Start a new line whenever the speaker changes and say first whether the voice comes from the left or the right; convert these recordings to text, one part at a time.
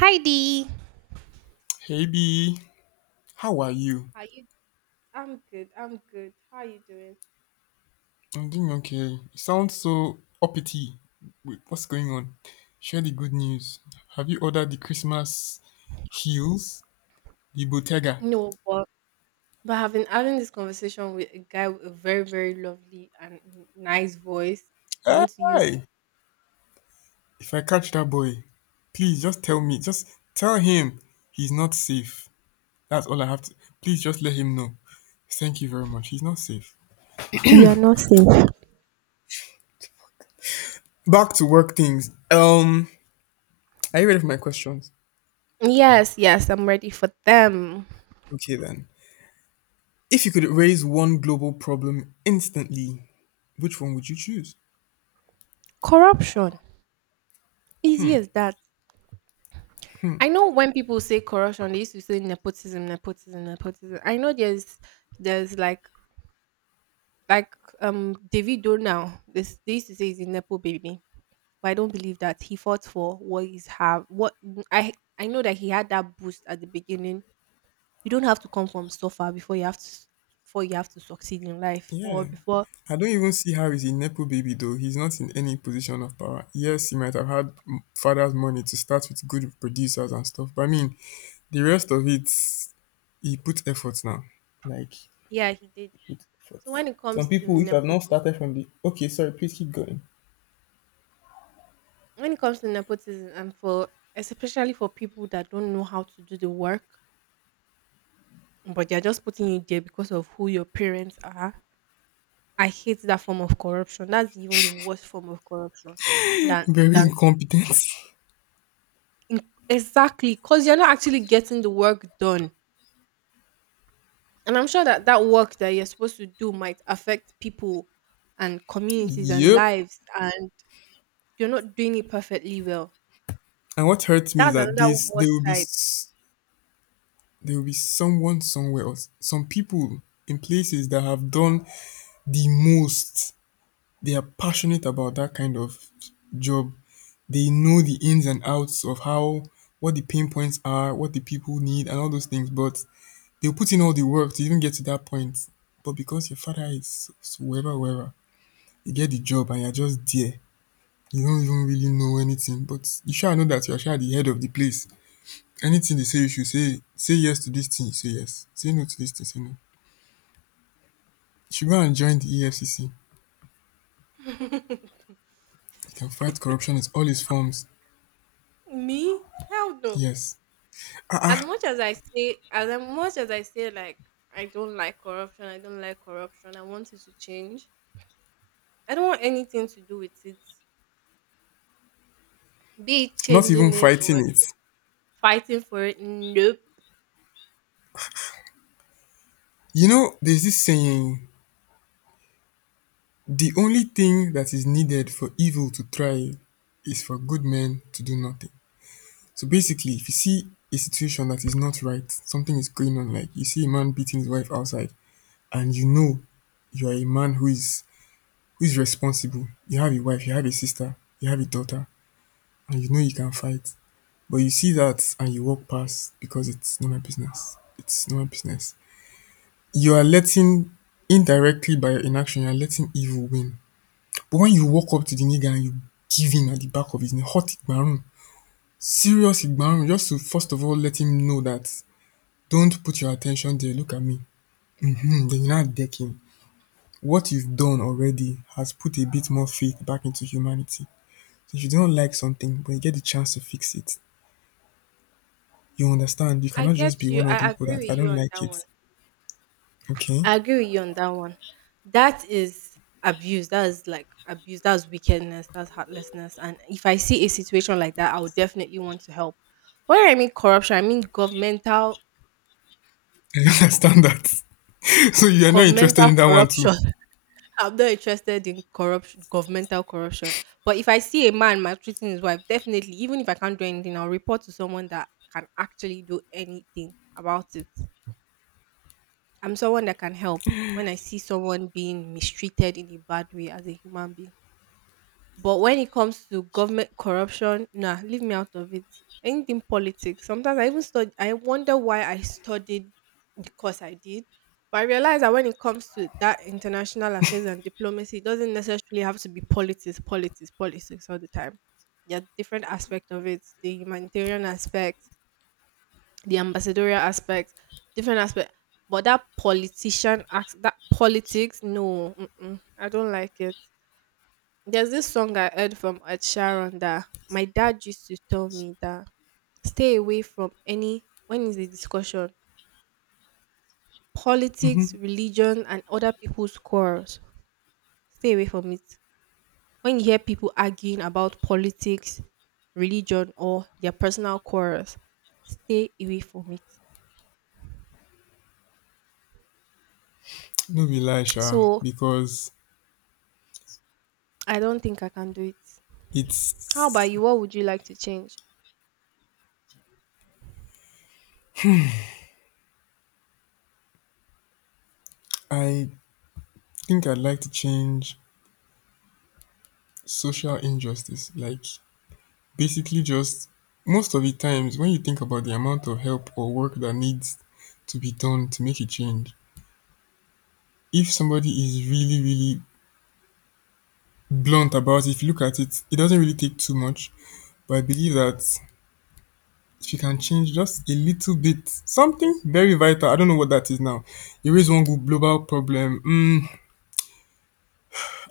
right: Hi Dee.
left: Hey B, how are you?
right: Are you? I'm good. How are you doing?
left: I'm doing okay. You sound so uppity. Wait, what's going on? Share the good news. Have you ordered the Christmas heels? The Bottega.
right: No, but I've been having this conversation with a guy with a very, very lovely and nice voice. I want to use.
left: Hey! If I catch that boy, please just tell me. Just tell him he's not safe. That's all I have to. Please just let him know. Thank you very much. He's not safe.
right: You are not safe.
left: Back to work things. Are you ready for my questions?
right: Yes, yes, I'm ready for them.
left: Okay then. If you could raise one global problem instantly, which one would you choose?
right: Corruption. Easy as that. I know when people say corruption, they used to say nepotism, nepotism, nepotism. I know there's like Davido now. This they used to say he's a nepo baby. But I don't believe that he fought for what he's have. What I I know that he had that boost at the beginning. You don't have to come from so far before you have to before you have to succeed in life or
left: Yeah.
right: before.
left: I don't even see how he's a Nepo baby though. He's not in any position of power. Yes, he might have had father's money to start with good producers and stuff. But I mean, the rest of it, he put effort now. Like,
right: Yeah, he did.
left: he put effort.
right: So when it
left: Some
right: comes to
left: people which have not
right: nepotism,
left: started from the. Okay, sorry, please keep going.
right: when it comes to nepotism, and for especially for people that don't know how to do the work, but they're just putting you there because of who your parents are. I hate that form of corruption. That's even the worst form of corruption
left: Very
right: than
left: incompetent.
right: In Exactly, because you're not actually getting the work done. And I'm sure that that work that you're supposed to do might affect people and communities and
left: Yep.
right: lives, and you're not doing it perfectly well.
left: And what hurts me is
right: That's
left: that
right: another
left: this, they
right: worst
left: will be
right: side.
left: s- there will be someone somewhere or some people in places that have done the most. They are passionate about that kind of job. They know the ins and outs of how, what the pain points are, what the people need, and all those things. But they'll put in all the work to even get to that point. But because your father is wherever, wherever, you get the job and you're just there. You don't even really know anything. But you sure know that you're sure the head of the place. Anything they say you should say: say yes to this thing, you say yes. Say no to this thing, say no. Should go and join the EFCC. He can fight corruption in all its forms.
right: Me? Hell no.
left: Yes. Ah, ah,
right: As much as I say, like, I don't like corruption, I don't like corruption, I want it to change. I don't want anything to do with it. Be it
left: not even
right: changing it or
left: fighting it.
right: fighting for it. Nope.
left: You know, there's this saying: the only thing that is needed for evil to thrive is for good men to do nothing. So basically, if you see a situation that is not right, something is going on, like you see a man beating his wife outside, and you know you are a man who is responsible. You have a wife, you have a sister, you have a daughter, and you know you can fight. But you see that and you walk past because it's not my business. It's not my business. You are letting, indirectly by your inaction, you are letting evil win. But when you walk up to the nigga and you give him at the back of his neck, hot igbarun, serious igbarun, just to first of all let him know that, don't put your attention there. Look at me. Hmm. Then you now deck him. What you've done already has put a bit more faith back into humanity. So if you don't like something, but you get the chance to fix it, you understand. You
right: I
left: cannot just be
right: get you.
left: one of the
right: I
left: people that
right: agree
left: I
right: with you
left: don't
right: on
left: like
right: that
left: it.
right: one.
left: Okay.
right: I agree with you on that one. That is abuse. That is like abuse. That's wickedness. That's heartlessness. And if I see a situation like that, I would definitely want to help. But when I mean corruption, I mean
left: I don't understand that. So you are not interested
right: governmental
left: in that one too.
right: corruption. I'm not interested in corruption governmental corruption. But if I see a man maltreating his wife, definitely, even if I can't do anything, I'll report to someone that can actually do anything about it. I'm someone that can help when I see someone being mistreated in a bad way as a human being. But when it comes to government corruption, nah, leave me out of it. Anything politics. Sometimes I even study. I wonder why I studied the course I did. But I realize that when it comes to that international affairs and diplomacy, it doesn't necessarily have to be politics, politics, politics all the time. There are different aspects of it. The humanitarian aspect, the ambassadorial aspect, different aspect. But that politician act, that politics, no, mm-mm, I don't like it. There's this song I heard from Ed Sheeran that my dad used to tell me that stay away from any when is the discussion politics,
left: Hmm.
right: religion, and other people's quarrels. Stay away from it. When you hear people arguing about politics, religion, or their personal quarrels, stay away from it.
left: No be lie, Sha,
right: So
left: because
right: I don't think I can do it. How about
left: it's.
right: you? What would you like to change?
left: I think I'd like to change social injustice. Like basically, just most of the times when you think about the amount of help or work that needs to be done to make a change, if somebody is really, really blunt about it, if you look at it, it doesn't really take too much. But I believe that if you can change just a little bit, something very vital. I don't know what that is now. Erase one global problem. Mm,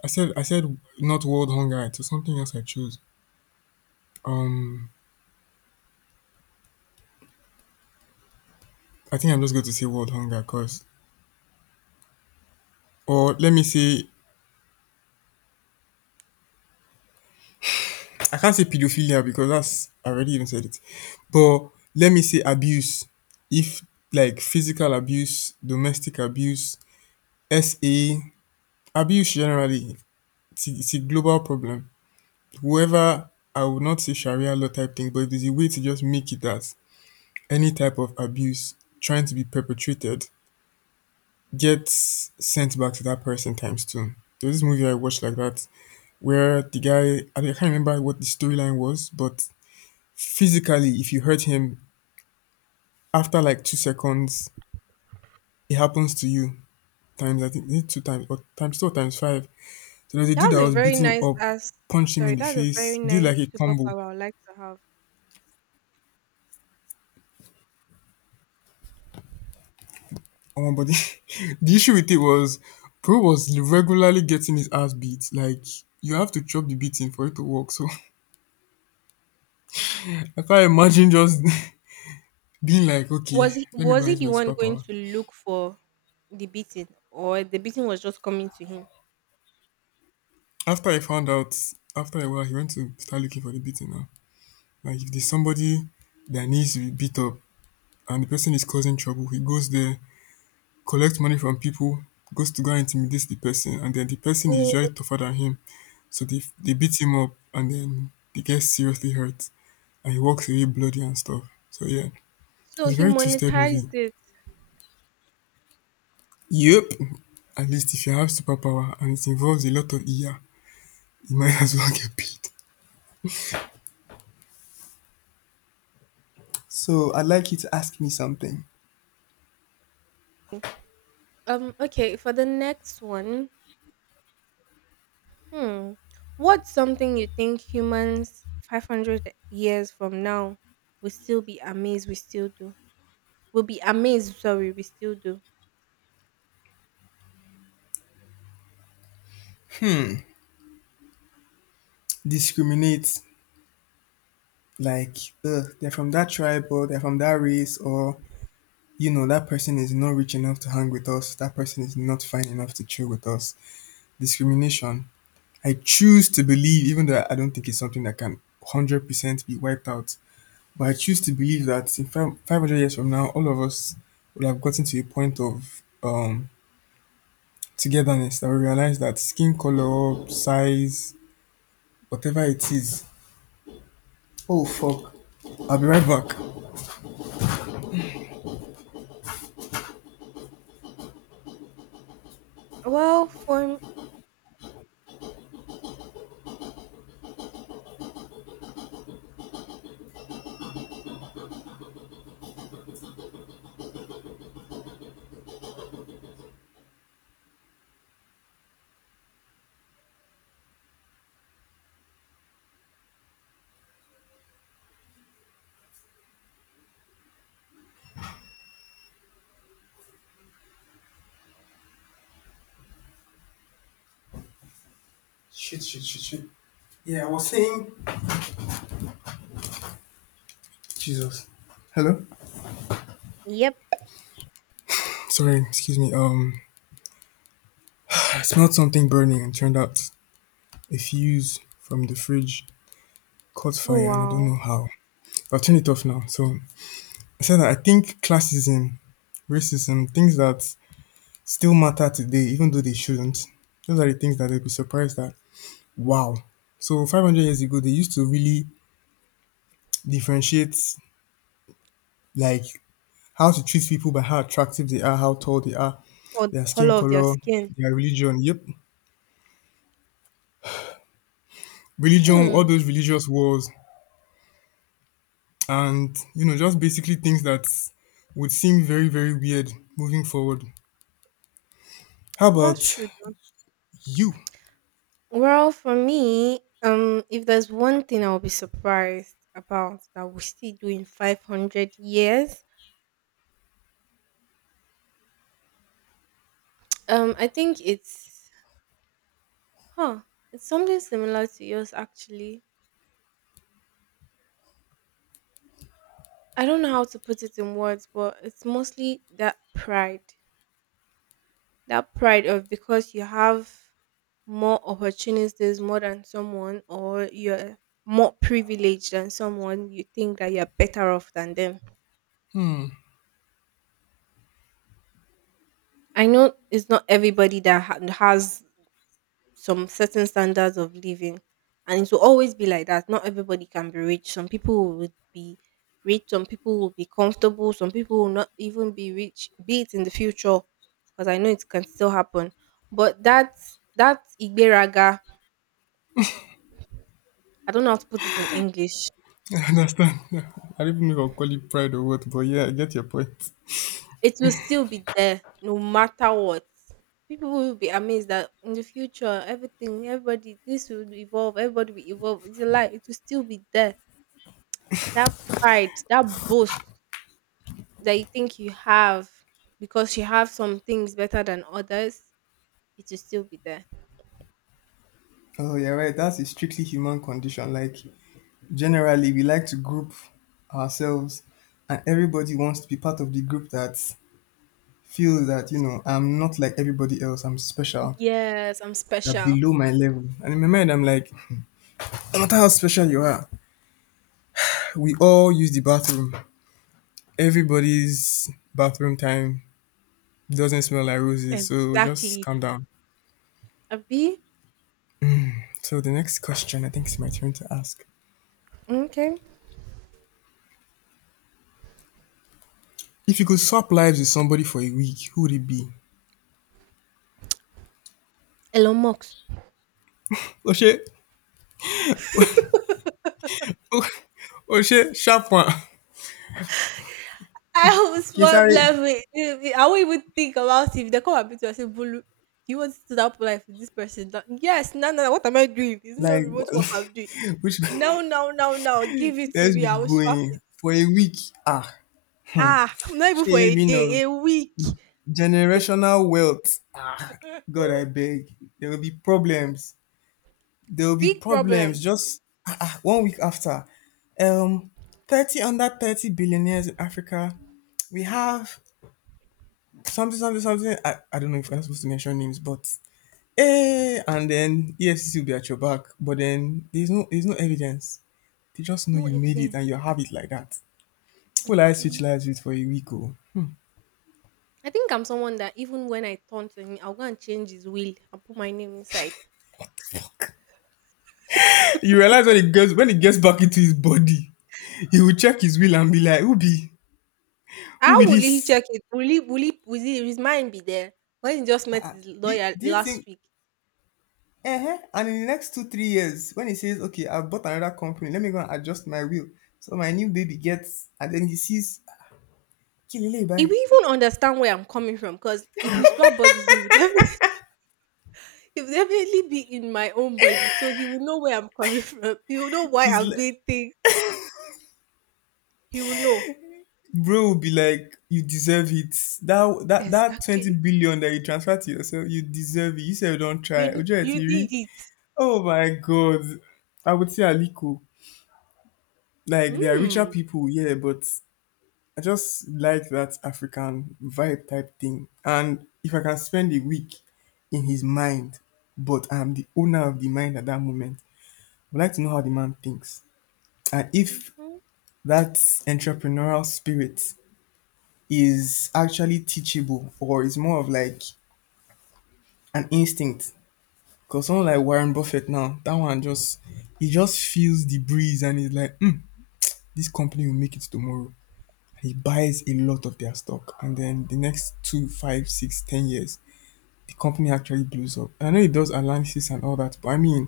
left: I said not world hunger. It was something else I chose. Um, I think I'm just going to say world hunger, cause, or let me say, I can't say pedophilia because that's I already even said it. But let me say abuse. If like physical abuse, domestic abuse, SA, abuse generally, it's a global problem. Whoever. I would not say Sharia law type thing, but if there's a way to just make it that any type of abuse trying to be perpetrated gets sent back to that person times two. There's this movie I watched like that where the guy, I can't remember what the storyline was, but physically if you hurt him after like 2 seconds, it happens to you times, I think, is it two times or times two or times five. So there's a dude
right: That's
left: that
right: a
left: was
right: very
left: beating him
right: nice
left: up,
right: ass.
left: punched him
right: Sorry,
left: in the
right: that's a
left: face,
right: very
left: did
right: nice
left: like a combo.
right: superpower I'd like to have.
left: Omo, but the the issue with it was, Pro was regularly getting his ass beat. Like, you have to chop the beating for it to work. So I can't imagine just being like,
right: Was
left: okay,
right: he
left: let me go
right: was
left: and
right: he
left: use
right: the
left: my
right: one going
left: superpower.
right: to look for the beating, or the beating was just coming to him?
left: After I found out, after a while, he went to start looking for the beating now. Like if there's somebody that needs to be beat up and the person is causing trouble, he goes there, collects money from people, goes to go and intimidate the person, and then the person is
right: Oh,
left: usually tougher than him. So they beat him up and then they get seriously hurt, and he walks away bloody and stuff. So yeah,
right: so
left: it's a
right: he
left: very twisted movie.
right: monetized it.
left: Yep. At least if you have superpower and it involves a lot of ear, you might as well get paid. So I'd like you to ask me something.
right: Okay. For the next one, hmm, what's something you think humans 500 years from now will still be amazed we still do? We'll be amazed, sorry, we still do.
left: Hmm. Discriminate, like they're from that tribe or they're from that race, or you know, that person is not rich enough to hang with us. That person is not fine enough to chill with us. Discrimination. I choose to believe, even though I don't think it's something that can 100% be wiped out, but I choose to believe that in five, 500 years from now, all of us would have gotten to a point of togetherness that we realize that skin color, size, whatever it is. Oh, fuck. I'll be right back.
right: Well, for
left: Shit, shit, shit, shit. Yeah, I was saying. Jesus. Hello?
right: Yep.
left: Sorry, excuse me. I smelled something burning and turned out a fuse from the fridge caught fire
right: Oh
left: and I don't
right: wow.
left: know how. I've turned it off now. So I said that I think classism, racism, things that still matter today, even though they shouldn't. Those are the things that they'll be surprised at. Wow. So 500 years ago, they used to really differentiate, like, how to treat people by how attractive they are, how tall they are,
right: Or the
left: their
right: color
left: skin
right: of their
left: color,
right: skin.
left: their religion. Yep. Religion, all
right: Hmm.
left: those religious wars, and you know, just basically things that would seem very, very weird moving forward. How
right: That's
left: about
right: true though.
left: you?
right: Well, for me, if there's one thing I'll be surprised about that we still do in 500 years, I think it's huh. It's something similar to yours actually. I don't know how to put it in words, but it's mostly that pride. That pride of because you have more opportunities more than someone or you're more privileged than someone you think that you're better off than them. I know it's not everybody that has some certain standards of living, and it will always be like that. Not everybody can be rich. Some people would be rich, some people will be comfortable, some people will not even be rich, be it in the future, because I know it can still happen. But that igberaga, I don't know how to put it in English.
left: I understand. I don't even know if I'll call it pride or what, but yeah, I get your point.
right: It will still be there no matter what. People will be amazed that in the future, everything, everybody, this will evolve, everybody will evolve. It's a lie. It will still be there. That pride, that boast that you think you have because you have some things better than others, it will still be there.
left: Oh, you're right. That's a strictly human condition. Like, generally, we like to group ourselves, and everybody wants to be part of the group that feels that, you know, I'm not like everybody else, I'm special.
right: Yes, I'm
left: They're
right: special.
left: below my level. And in my mind, I'm like, no matter how special you are, we all use the bathroom. Everybody's bathroom time doesn't smell like roses, so just
right: Exactly.
left: calm down.
right: Abi?
left: So, the next question, I think it's my turn to ask.
right: Okay.
left: If you could swap lives with somebody for a week, who would it be?
right: Elon Musk.
left: Oh, shit. Oh, oh shit, sharp one.
right: I was
left: Kí n,
right: one level. I won't even think about it. If they come and beat you and say, Bolu, do you want to do that polite with this person? That, yes, no, no, no. What am I doing? It's not
left: like,
right: remote work I'm doing.
left: which,
right: No,
left: let's
right: no, no, no. Give it to me. I
left: be
right: will swap
left: going
right: it.
left: for a week. ah
right: Ah, not even for
left: shit,
right: a
left: you know,
right: day, a week.
left: generational wealth. God, I beg, there will be problems. There will be
right: Big
left: problems.
right: problems.
left: Just one week after, um 30 under 30 billionaires in Africa. We have something something something. I don't know if I'm supposed to mention names, but and then EFCC will be at your back. But then there's no evidence. They just know
right: No
left: you made it
right: evidence.
left: and you have it like that. Well, I switch
right: Abi.
left: lives with for a week. Oh.
right: I think I'm someone that even when I turn to him, I'll go and change his will and put my name inside.
left: You realize when it gets back into his body, he will check his will and be like, who be
right: How will he
left: this?"
right: check it? Will he, his mind be there? When he just met
left: Uh,
right: his
left: do,
right: lawyer
left: do you
right: last
left: think?
right: week,
left: Uh-huh. And in the next 2-3 years, when he says, "Okay, I bought another company. Let me go and adjust my will," so my new baby gets, and then he sees, "Kilele,
right: he
left: bye."
right: will even understand where I'm coming from because if we swap bodies, he would definitely, he would definitely be in my own body. So he will know where I'm coming from. He will know why
left: He's
right: I'm
left: like,
right: doing things. He will know
left: bro will be like, "You deserve it. That twenty
right: exactly.
left: billion that you transfer to yourself, you deserve it. You said you don't try. Ojo
right: You
left: etiri,
right: did it.
left: oh my god. I would say Aliko. Like, they are richer
right: Mm.
left: people, yeah, but I just like that African vibe type thing. And if I can spend a week in his mind, but I'm the owner of the mind at that moment, I would like to know how the man thinks. And if
right: Hmm.
left: that entrepreneurial spirit is actually teachable or is more of like an instinct. Because someone like Warren Buffett now, that one just he just feels the breeze, and he's like, this company will make it tomorrow. He buys a lot of their stock, and then the next two five six ten years the company actually blows up. And I know it does analysis and all that, but I mean,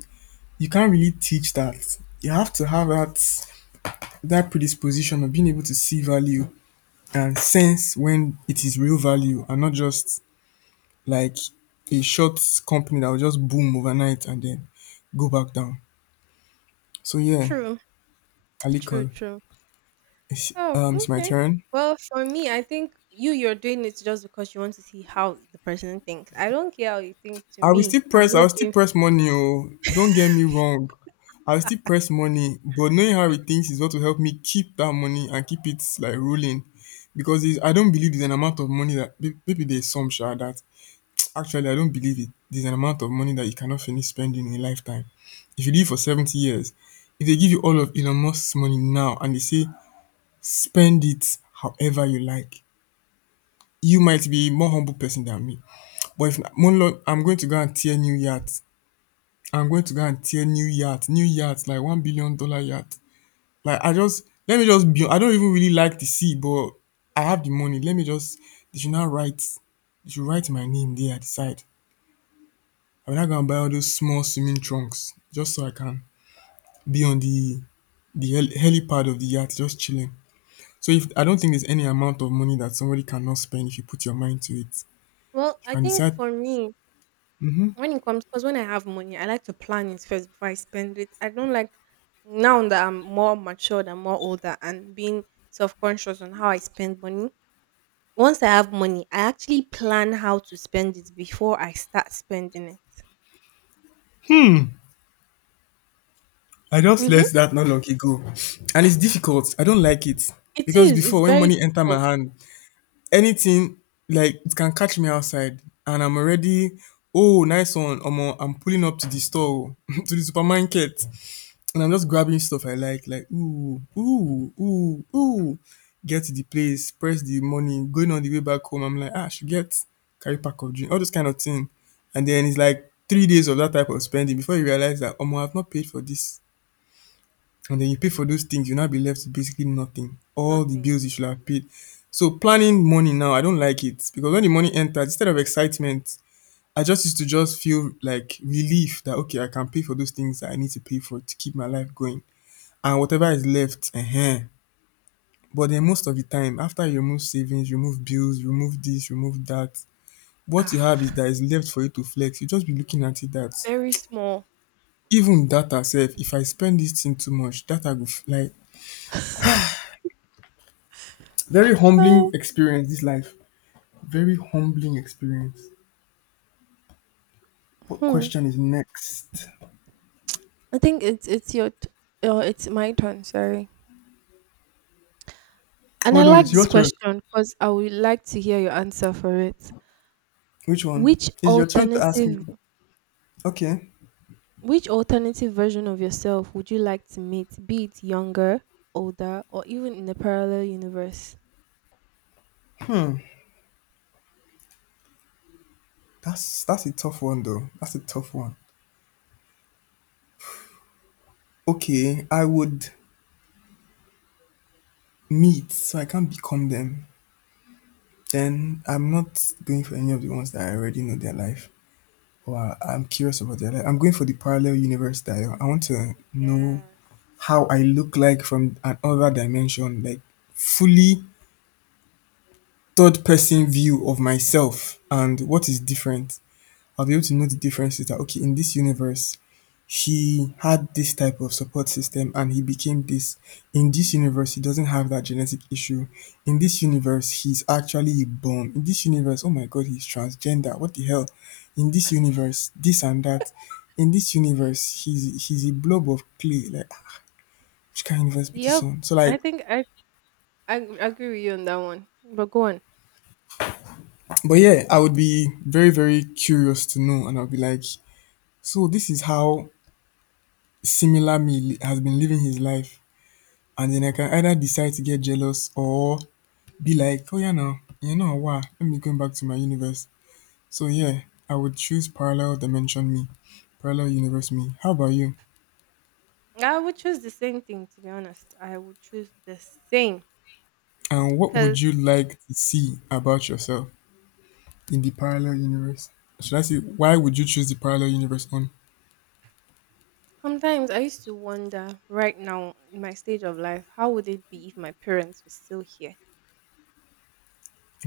left: you can't really teach that. You have to have that predisposition of being able to see value and sense when it is real value and not just like a short company that will just boom overnight and then go back down. So yeah,
right: True.
left: aliko.
right: True.
left: it's
right: Oh,
left: um it's my
right: okay.
left: turn.
right: Well, for me, I think you're doing it just because you want to see how the person thinks. I don't care how you think. To
left: I will still
right: me, I'm
left: press I will
right: not
left: still
right: doing.
left: press money, oh, don't get me wrong. I will still press money, but knowing how it thinks is what will help me keep that money and keep it like rolling. Because it's, I don't believe there's an amount of money that maybe there's some sure that actually I don't believe it. There's an amount of money that you cannot finish spending in a lifetime. If you live for 70 years, if they give you all of Elon Musk's money now, and they say spend it however you like, you might be a more humble person than me. But if Monlo, I'm going to go and tear new yachts. I'm going to go and tear new yacht, like $1 billion yacht. Like I just, let me just be. I don't even really like the sea, but I have the money. Let me just. They should now write. They should write my name there at the side. I'm not gonna buy all those small swimming trunks just so I can be on the the hel- helipad of the yacht, just chilling. So if, I don't think there's any amount of money that somebody cannot spend if you put your mind to it.
right: Well,
left: You
right: I
left: can
right: think
left: decide.
right: for me, when it comes, because when I have money, I like to plan it first before I spend it. I don't like now that I'm more matured and more older and being self conscious on how I spend money. Once I have money, I actually plan how to spend it before I start spending it.
left: I just let
right: Mm-hmm.
left: that not long ago, and it's difficult. I don't like it,
right: It
left: because
right: is.
left: before,
right: It's
left: when
right: very
left: money enter my
right: difficult.
left: hand, anything, like it can catch me outside, and I'm already, oh, nice one. Omo, I'm pulling up to the store, oh, to the supermarket, and I'm just grabbing stuff I like ooh, ooh, ooh, ooh. Get to the place, press the money, going on the way back home, I'm like, ah, I should get carry pack of drink, all those kind of thing. And then it's like 3 days of that type of spending before you realize that, omo, I've not paid for this, and then you pay for those things, you'll now be left with basically nothing. All the
right: Nothing.
left: bills you should have paid. So planning money now, I don't like it, because when the money enters, instead of excitement, I just used to just feel like relief that, okay, I can pay for those things that I need to pay for to keep my life going, and whatever is left, But then most of the time, after you remove savings, remove bills, remove this, remove that, what you have is
right: Ah,
left: that is left for you to flex. You just be looking at it that
right: very small.
left: even data self, if I spend this thing too much, data go f- like. Very humbling
right: Oh,
left: experience, this life. Very humbling experience. What
right: hmm.
left: question is next?
right: I think oh, it's my turn. Sorry. And
left: Oh
right: I
left: no,
right: like
left: it's your
right: this
left: turn.
right: question because I would like to hear your answer for it.
left: Which one?
right: Which
left: It's your turn to ask me.
right: alternative
left: Okay.
right: which alternative version of yourself would you like to meet, be it younger, older, or even in a parallel universe?
left: That's a tough one though. That's a tough one. Okay, I would meet, so I can't become them. Then I'm not going for any of the ones that I already know their life. Or I'm curious about their life. I'm going for the parallel universe style. I want to know
right: Yes.
left: how I look like from another dimension, like fully third person view of myself. And what is different, I'll be able to know the differences. That okay, in this universe, he had this type of support system and he became this. In this universe, he doesn't have that genetic issue. In this universe, he's actually a bum. In this universe, oh my god, he's transgender. What the hell? In this universe, this and that. In this universe, he's a blob of clay. Like ah, which kind of universe be this
right: Yep.
left: one? So
right: I
left: like,
right: think I, I agree with you on that one. But go on.
left: but yeah, I would be very very curious to know, and I'll be like, so this is how similar me has been living his life. And then I can either decide to get jealous or be like, oh yeah now, you know what? Let me go back to my universe. So yeah, I would choose parallel dimension me. Parallel universe me. How about you?
right: I would choose the same thing to be honest. I would choose the same.
left: And what
right: Because
left: would you like to see about yourself in the parallel universe? Should I say, why would you choose the parallel universe on?
right: sometimes I used to wonder, right now in my stage of life, how would it be if my parents were still here?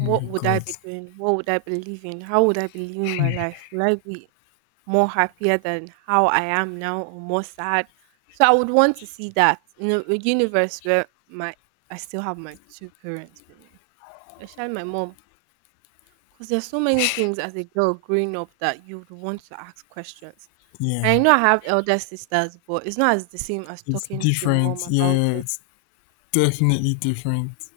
left: Oh my
right: would I
left: god.
right: be doing? What would I be living? How would I be living my life? Would I be more happier than how I am now or more sad? So I would want to see that in a universe where my I still have my two parents with me, especially my mom. Because there's so many things as a girl growing up that you would want to ask questions. And
left: Yeah.
right: I know I have elder sisters, but it's not as the same as
left: It's
right: talking to your mom
left: different.
right: about
left: Yeah,
right: it.
left: it's definitely different.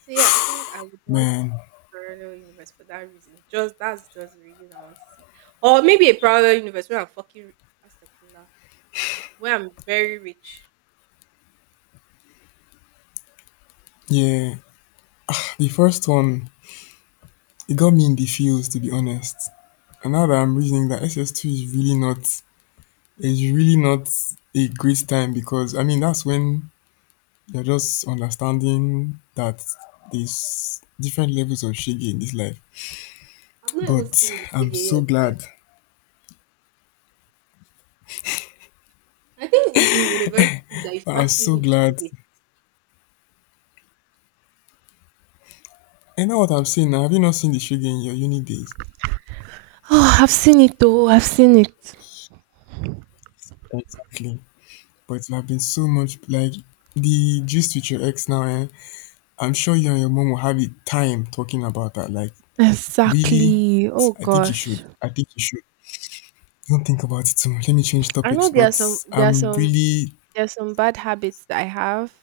right: So yeah, I think I would want
left: Man.
right: a parallel universe for that reason. Just that's just the reason I want to see. Or maybe a parallel universe where I'm fucking Astagfirullah. Where I'm very rich.
left: Yeah. The first one, it got me in the feels, to be honest. And now that I'm reasoning that SS2 is really not a great time, because I mean that's when you're just understanding that there's different levels of shege in this life.
right: I've not even
left: But
right: seen the
left: I'm
right: Shige
left: so
right: yet. Sef.
left: glad.
right: I think it's in university that you
left: I'm
right: start
left: so
right: seeing the
left: glad.
right: Shige.
left: And now what I'm saying now, have you not seen the shege in your uni days?
right: Oh, I've seen it though. I've seen it.
left: Exactly. But you have been so much, like the gist with your ex now, eh? I'm sure you and your mom will have a time talking about that. Like, really?
right: Exactly. Oh
left: I think you should.
right: gosh.
left: I think you should. Don't think about it too much. Let me change
right: I know
left: topics,
right: there are
left: but
right: some there are
left: I'm
right: some
left: really.
right: there are some bad habits that I have.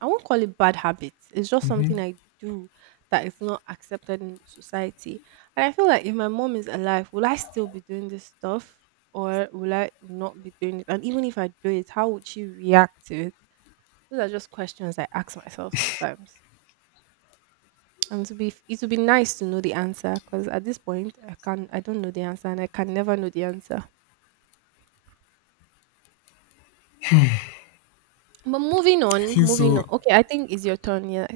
right: I won't call it bad habits. It's just
left: hmm
right: something I do that is not accepted in society. And I feel like if my mom is alive, will I still be doing this stuff or will I not be doing it? And even if I do it, how would she react to it? Those are just questions I ask myself sometimes. And to be it would be nice to know the answer because at this point I don't know the answer and I can never know the answer. But moving
left: I
right: on,
left: feel
right: moving
left: so.
right: on. Okay, I think it's your turn. Yeah.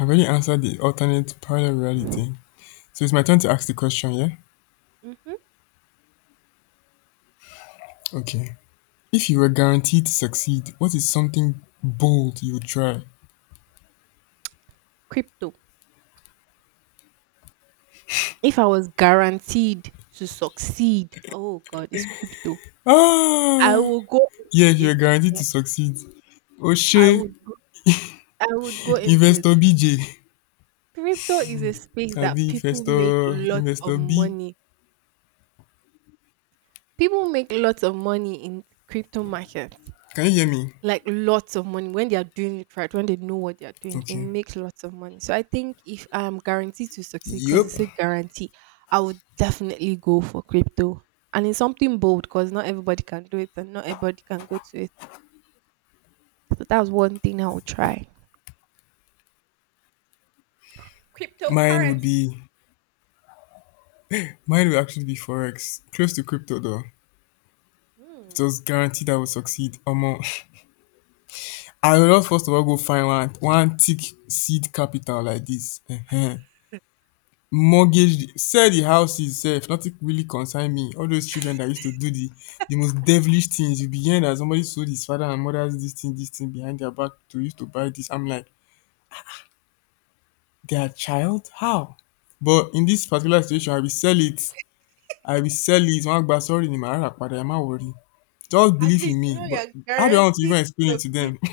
left: I've already answered the alternate parallel reality. So it's my turn to ask the question, yeah?
right: Mhm.
left: Okay. If you were guaranteed to succeed, what is something bold you would try?
right: Crypto. If I was guaranteed to succeed, oh god, it's crypto. I
left: Ah!
right: will go
left: Yeah, if
right: into
left: you were
right: it.
left: guaranteed to
right: Like,
left: succeed.
right: I
left: Oshe,
right: would go, I would go into it.
left: Investor BJ.
right: Crypto is a space that
left: Abi,
right: people make
left: Investor,
right: lots
left: Investor
right: of
left: B.
right: money. People make lots of money in crypto market.
left: Can you hear me?
right: Like lots of money when they are doing it right, when they know what they are doing, they
left: Okay.
right: make lots of money. So I think if I am guaranteed to succeed, because
left: Yup.
right: it's a guarantee, I would definitely go for crypto. And it's something bold because not everybody can do it and not everybody can go to it. So that's one thing I would try.
left: Mine would
right: Cryptocurrency.
left: be. Mine will actually be forex, close to crypto though. It
right: Hmm.
left: was guaranteed I would succeed. Omo, I will not, first of all, go find one one thick seed capital like this. Ehen. Mortgage, sell the house itself. Nothing really concern me. All those children that used to do the most devilish things. You be hearing that somebody sold his father and mother's this thing behind their back to used to buy this. I'm like, their child? How? But in this particular situation, I will sell it. I resell it, wọ́n á gba sorry ni màá rà padà, ẹ má worry. Just
right: At
left: believe in
right: least you
left: me.
right: know
left: But
right: you're
left: how do I want to
right: guaranteed
left: even explain
right: to
left: it to
right: succeed.
left: them?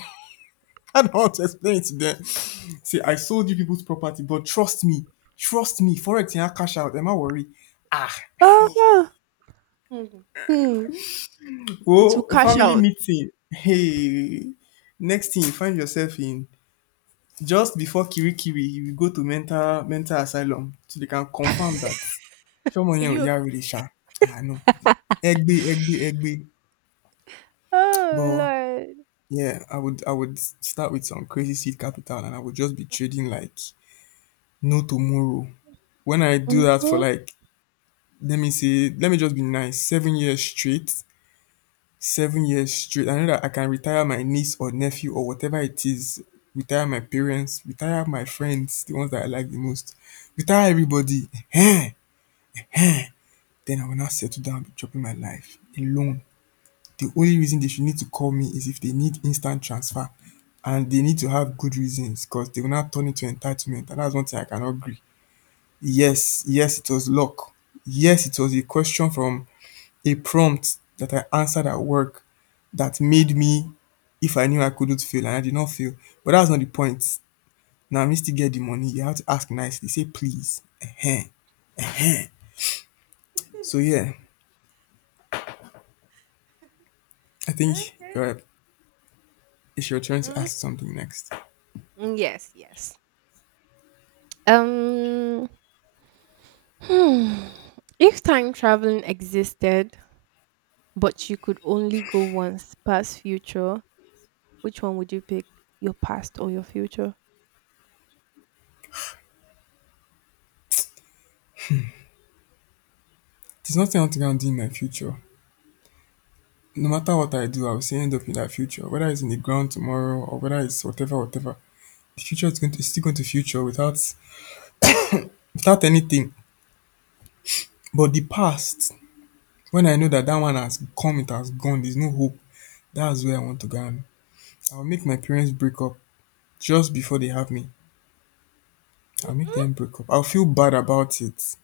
left: How do I want to explain it to them? Say I sold you people's property, but trust me, trust me, forex yẹn á cash out, ẹ má worry. Ah!
right: Oh, huh. Hmm. Hmm. To
left: Wo
right: cash
left: family
right: out.
left: meeting, hey! Next thing you find yourself in, just before kirikiri you go to mental asylum, so they can confirm that ṣọ́mọ
right: Are
left: yẹn ò
right: you okay?
left: yá wèrè ṣá? Ah no. Ẹ gbe, ẹ gbe, ẹ gbe, but
right: Oh,
left: yeah, I would start with some crazy seed capital, and I would just be trading like no tomorrow. When I do
right: Lord.
left: that for
right: Mm-hmm.
left: like, let me say, let me just be nice, 7 years straight. 7 years straight. I know that I can retire my niece or nephew or whatever it is, retire my parents, retire my friends, the ones that I like the most, retire everybody. Then I will not settle down, be chopping my life alone. The only reason they should need to call me is if they need instant transfer, and they need to have good reasons, because they will not turn it to entitlement. And that's one thing I cannot agree. Yes, yes, it was luck. Yes, it was a question from a prompt that I answered at work that made me, if I knew I couldn't fail, and I did not fail. But that's not the point. Now, me still get the money. You have to ask nicely. Say please. Ehen, ehen. So
right: You
left: yeah, I think
right: Eh?
left: uh, it's your turn to
right: Mm,
left: ask something next.
right: mm, yes, yes. Um, hmm. If time traveling existed, but you could only go once, past, future, which one would you pick? Your past or your future?
left: There's nothing I want to go and do in my future. No matter what I do, I will still end up in that future, whether it's in the ground tomorrow or whether it's whatever, whatever. The future is going to is still going to future without anything. But the past, when I know that that one has come, it has gone. There's no hope. That's where I want to go. And I'll make my parents break up just before they have me. I'll make
right: Mm-mm.
left: them break up. I'll feel bad about it.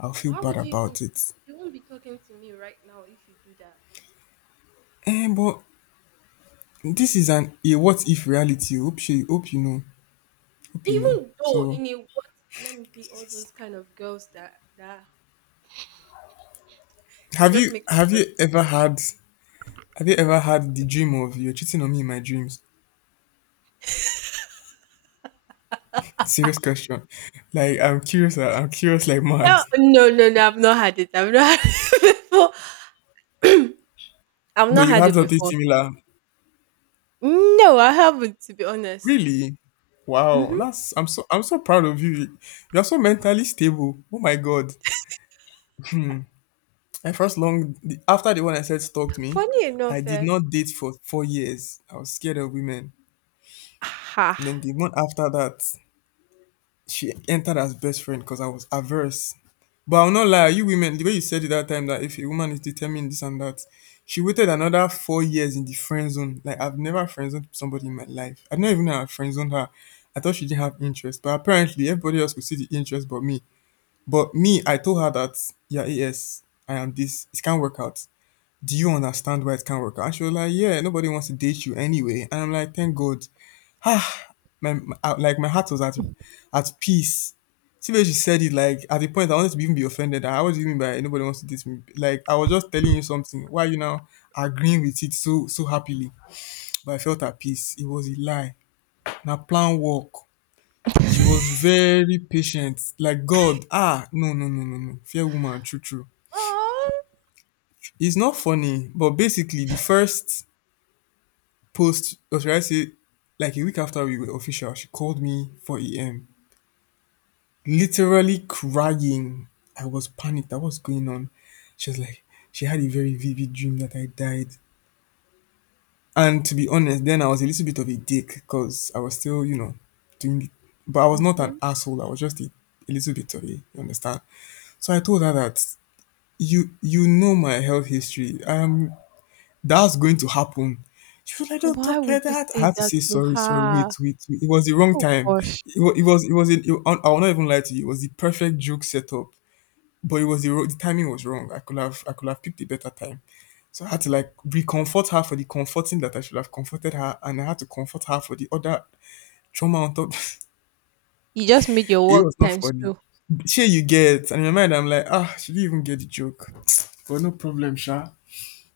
left: I'll feel
right: Why
left: bad
right: would you even?
left: about it.
right: You won't be talking to me right now if you do that.
left: And but this is an a what if reality. Hope you know. Hope you know.
right: Even though
left: So
right: in a what, let me be all those kind of girls that that just make.
left: have you ever had. The dream of you're cheating on me in my dreams? Serious question. Like I'm curious. I'm curious like
right: No,
left: mad.
right: no, no, no, I've not had it. I've not had it before. I've
left: But
right: not
left: you
right: had
left: had
right: it
left: something
right: before.
left: similar.
right: No, I haven't, to be honest.
left: Really? Wow.
right: Hmm.
left: That's I'm so proud of you. You're so mentally stable. Oh my god. My first long after the one I said stalked me,
right: Funny
left: I
right: enough,
left: did
right: eh?
left: not date for 4 years. I was scared of women.
right: Ha.
left: And then the one after that, she entered as best friend because I was averse. But I'll not lie, you women, the way you said it that time that if a woman is determined this and that, she waited another 4 years in the friend zone. Like I've never friend zoned somebody in my life. I don't even know how I friend zoned her. I thought she didn't have interest, but apparently everybody else could see the interest but me. But me, I told her that yeah, yes, I am this. It can't work out. Do you understand why it can't work out? And she was like, yeah, nobody wants to date you anyway. And I'm like, thank God my like my heart was at peace. See where she said it like at the point I wanted to even be offended. I was even by nobody wants to date me. Like I was just telling you something. Why you now agreeing with it so happily? But I felt at peace. It was a lie. Now plan work. She was very patient. Like God. Ah, no, no, no, no, no. Fair woman, true true.
right: Oh.
left: It's not funny, but basically the first post, or should I say like a week after we were official, she called me for EM. Literally crying. I was panicked at what's going on. She was like, she had a very vivid dream that I died. And to be honest, then I was a little bit of a dick because I was still, you know, doing, but I was not an
right: Hmm.
left: asshole. I was just a little bit of a, you understand? So I told her that you know my health history. That's going to happen. She was like, "Don't
right: Why
left: talk
right: would
left: like
right: you
left: that." I
right: say
left: had to
right: that
left: say
right: to
left: sorry, sorry. Wait,
right: her?
left: wait, wait. It was the wrong
right: Oh
left: time.
right: gosh.
left: It was I will not even lie to you. It was the perfect joke setup, but it was the, the timing was wrong. I could have picked a better time. So I had to like reconfort her for the comforting that I should have comforted her, and I had to comfort her for the other trauma on top.
right: You just made your
left: it
right: work
left: was not
right: times
left: funny.
right: two.
left: Sure, you get, and in my mind, I'm like, ah, she didn't even get the joke. But no problem, Sha.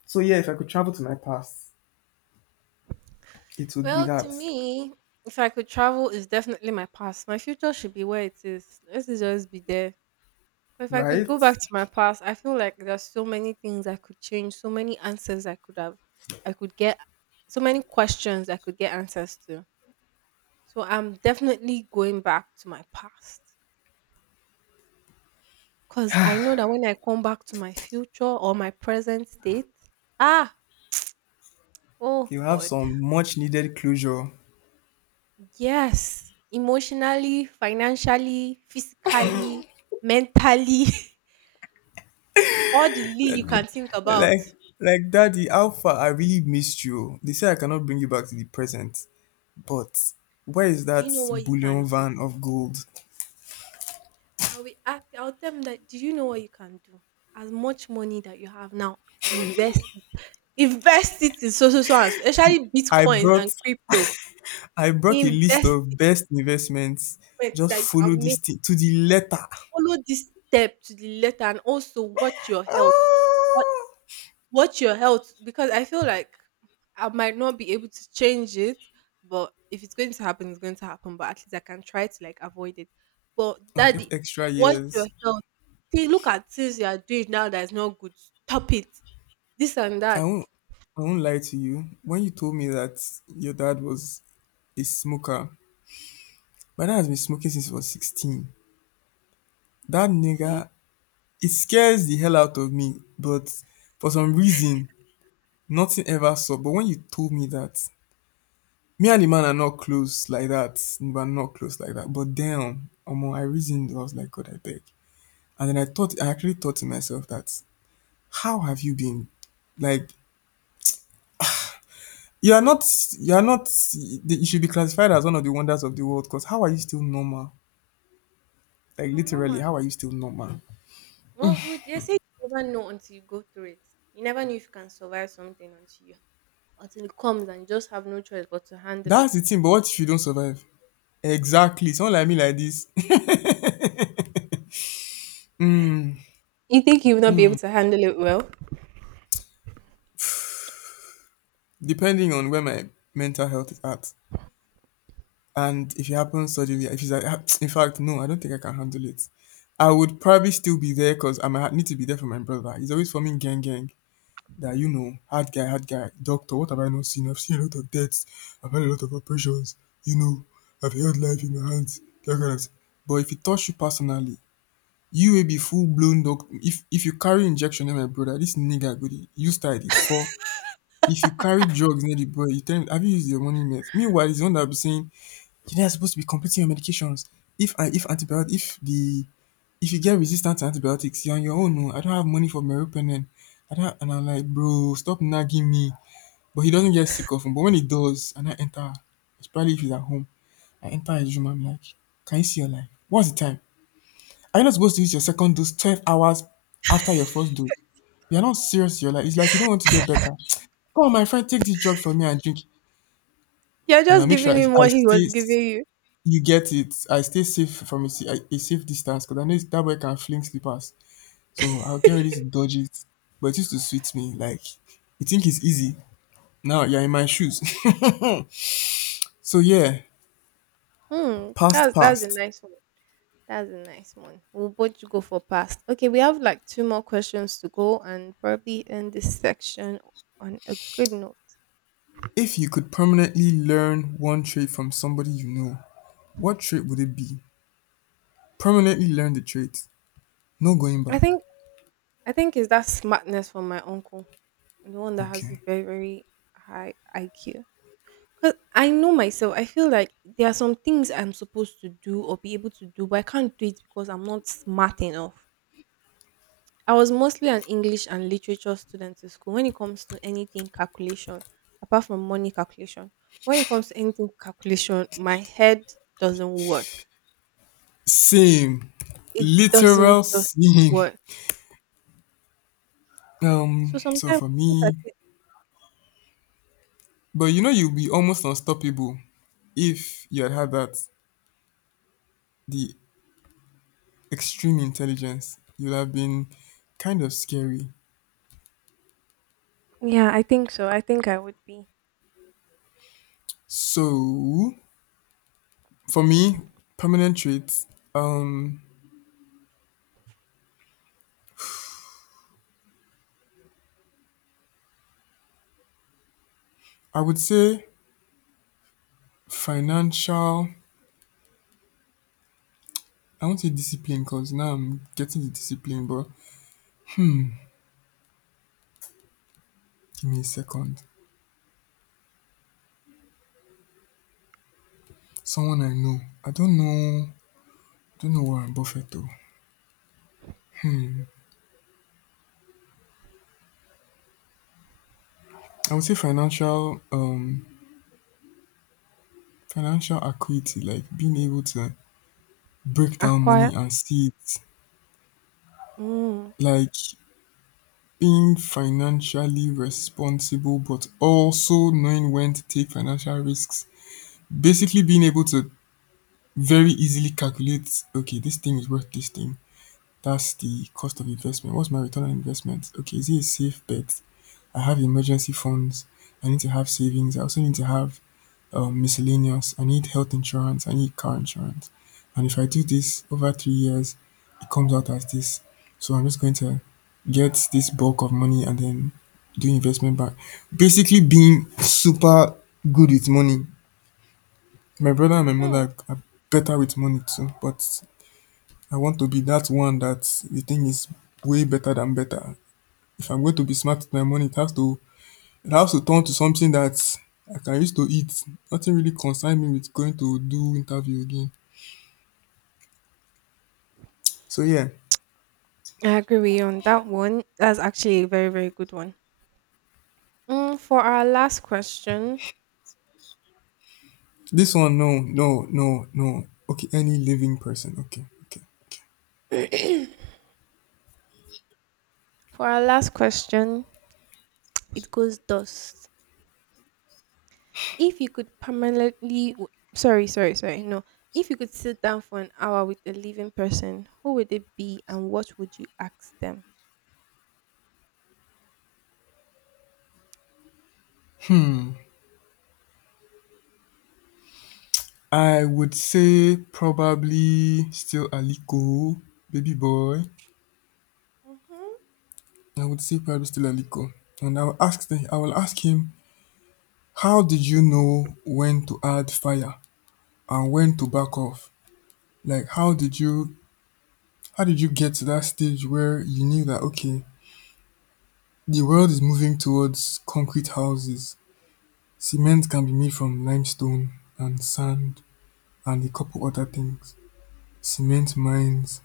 left: So yeah, if I could travel to my past, it would be
right: Well, to
left: that,
right: me, if I could travel, it's definitely my past. My future should be where it is. Let's just be there. But if I could
left: right?
right: go back to my past, I feel like there's so many things I could change, so many answers I could have, I could get, so many questions I could get answers to. So I'm definitely going back to my past because I know that when I come back to my future or my present state, ah, oh
left: You have
right: God.
left: some much needed closure.
right: Yes, emotionally, financially, physically, mentally, all the Lee you can think about.
left: Like daddy, how far I really missed you. They say I cannot bring you back to the present. But where is
right: Do you
left: that
right: know what you
left: bullion
right: can do?
left: van of gold?
right: I will ask, I'll tell them that, do you know what you can do? As much money that you have now, invest it. Invest it in so, so, so, and so,
left: See,
right: especially
left: I
right: bitcoins
left: brought
right: and crypto.
left: I brought a list
right: Invest
left: of
right: it
left: best investments.
right: first
left: Just
right: that you
left: follow
right: can make.
left: this thing to the letter.
right: Follow this step to the letter and also watch your health.
left: Ah!
right: Watch your health because I feel like I might not be able to change it, but if it's going to happen, it's going to happen. But at least I can try to like avoid it. But
left: I'll get
right: daddy,
left: extra
right: watch your
left: years.
right: health. Take look at things you are doing now that is not good. Stop it. This and
left: I
right: that.
left: won't I won't lie to you. When you told me that your dad was a smoker, my dad has been smoking since he was 16. That
right: You see,
left: nigga, it scares the hell out of me. But for some reason, nothing ever stopped. But when you told me that, me and the man are not close like that. We're not close like that. But damn, omo, I reasoned. I was like, God, I beg. And then I thought, I actually thought to myself that, how have you been? Like, you are not, you are not, you should be classified as one of the wonders of the world. Because how are you still normal? Like,
right: I'm not
left: literally,
right: mad.
left: how are you still normal?
right: Well, they say you never know until you go through it. You never know if you can survive something until you, until it comes and you just have no choice but to handle
left: That's
right: it.
left: the thing. But what if you don't survive? Exactly. Someone like me like this,
right: You think you will not be able to handle it well?
left: depending on where my mental health is at, and if it happens suddenly, if it's like, in fact, no, I don't think I can handle it. I would probably still be there because I might need to be there for my brother. He's always forming gang gang that, you know, hard guy, hard guy. Doctor, what have I not seen? I've seen a lot of deaths. I've had a lot of operations. You know, I've held life in my hands. That kind of thing. But if it touch you personally, you will be full blown doc. If you carry injection near my brother, this nigga go dey use style dey fall. If you carry drugs near the boy, you tell him, have you used your money net? Meanwhile, he's the one that be saying, you know you're supposed to be completing your medications. If I if antibiotic if the if you get resistant to antibiotics, you're on your own. Oh. I don't have money for meropenem. I don't have, and I'm like, bro, stop nagging me. But he doesn't get sick often. But when he does, and I enter, especially if he's at home, I enter his room. I'm like, can you see your life? What's the time? Are you not supposed to use your second dose 12 hours after your first dose? You're not serious. You're like, it's like you don't want to get better. Come on, my friend, take this drug from me and drink.
right: You're
left: And I'll
right: just
left: make sure
right: giving
left: I,
right: him
left: I
right: what he
left: stay,
right: was giving you.
left: you get it. I stay safe from a, a safe distance because I know that boy can fling slippers. So I'll get ready to dodge it. But it used to sweet me. Like, you think it's easy. Now you're in my shoes. so yeah,
right: Hmm,
left: past,
right: that's a
left: past.
right: nice one. That's a nice one. We'll both go for past. Okay, we have like two more questions to go and probably end this section on a good note.
left: If you could permanently learn one trait from somebody you know, what trait would it be? Permanently learn the trait. No going
right: I
left: back.
right: think I think is that smartness from my uncle, the one that has a
left: Okay.
right: very very high IQ. Cause I know myself. I feel like there are some things I'm supposed to do or be able to do, but I can't do it because I'm not smart enough. I was mostly an English and literature student in school. When it comes to anything calculation, apart from money calculation, when it comes to anything calculation, my head doesn't work.
left: Same.
right: It doesn't
left: Literal
right: just
left: same.
right: work. So
left: So
right: sometimes
left: for
right: I look at
left: me,
right: it.
left: but you know you'll be almost unstoppable if you had had that the extreme intelligence. You'd have been kind of scary.
right: Yeah, I think so. I think I would be
left: So for me, permanent traits, um, I would say financial. I won't say discipline because now I'm getting the discipline. But give me a second. Someone I know. I don't know. Don't know Warren Buffett though. Hmm, I would say financial acuity, like being able to break down money
right: acquire.
left: and see it,
right: Mm.
left: like being financially responsible but also knowing when to take financial risks, basically being able to very easily calculate, okay, this thing is worth this thing, that's the cost of investment, what's my return on investment, okay, is it a safe bet? I have emergency funds. I need to have savings. I also need to have, miscellaneous. I need health insurance. I need car insurance. And if I do this over 3 years, it comes out as this. So I'm just going to get this bulk of money and then do investment back. Basically, being super good with money. My brother and my
right: Hmm.
left: mother are better with money too, but I want to be that one that the thing is way better than better. If I'm going to be smart with my money, it has to the house will turn to something that I can use to eat. Nothing really concern me with going to do interview again. So yeah,
right: I agree with you on that one. That's actually a very, very good one. Mm, for our last question,
left: this one no, no, no, no. Okay, any living person. Okay, okay.
right: for our last question, it goes dust. If you could permanently, sorry, sorry, sorry, no. If you could sit down for an hour with a living person, who would it be and what would you ask them?
left: I would say probably still Aliko, baby boy.
right: Mm-hmm.
left: I would say probably still Aliko, and I will ask I will ask him, how did you know when to add fire and when to back off? Like, how did you get to that stage where you knew that okay, the world is moving towards concrete houses. Cement can be made from limestone and sand and a couple other things. Cement mines.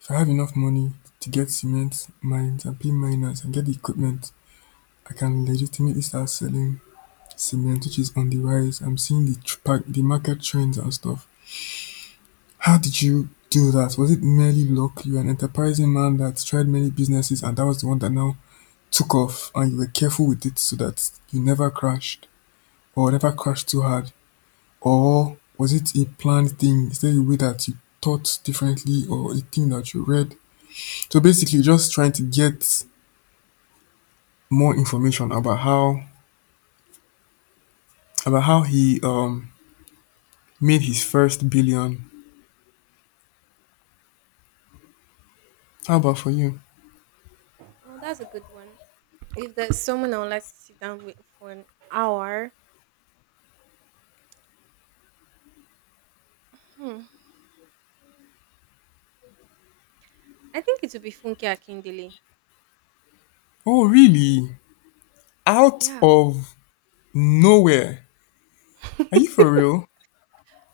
left: If I have enough money to get cement mines and pay miners and get the equipment, I can legitimately start selling cement, which is on the rise. I'm seeing the the market trends and stuff. How did you do that? Was it merely luck? You're an enterprising man that tried many businesses, and that was the one that now took off, and you were careful with it so that you never crashed, or never crashed too hard? Or was it a planned thing? Is there a way that you thought differently or a thing that you read? So basically just trying to get more information about how he made his first billion. How about for you?
right: Well, that's a good one. If there's someone I would like to sit down with for an hour, hmm, I think it would be Funke Akindele.
left: Oh really? Out
right: Yeah.
left: of nowhere. Are you for real?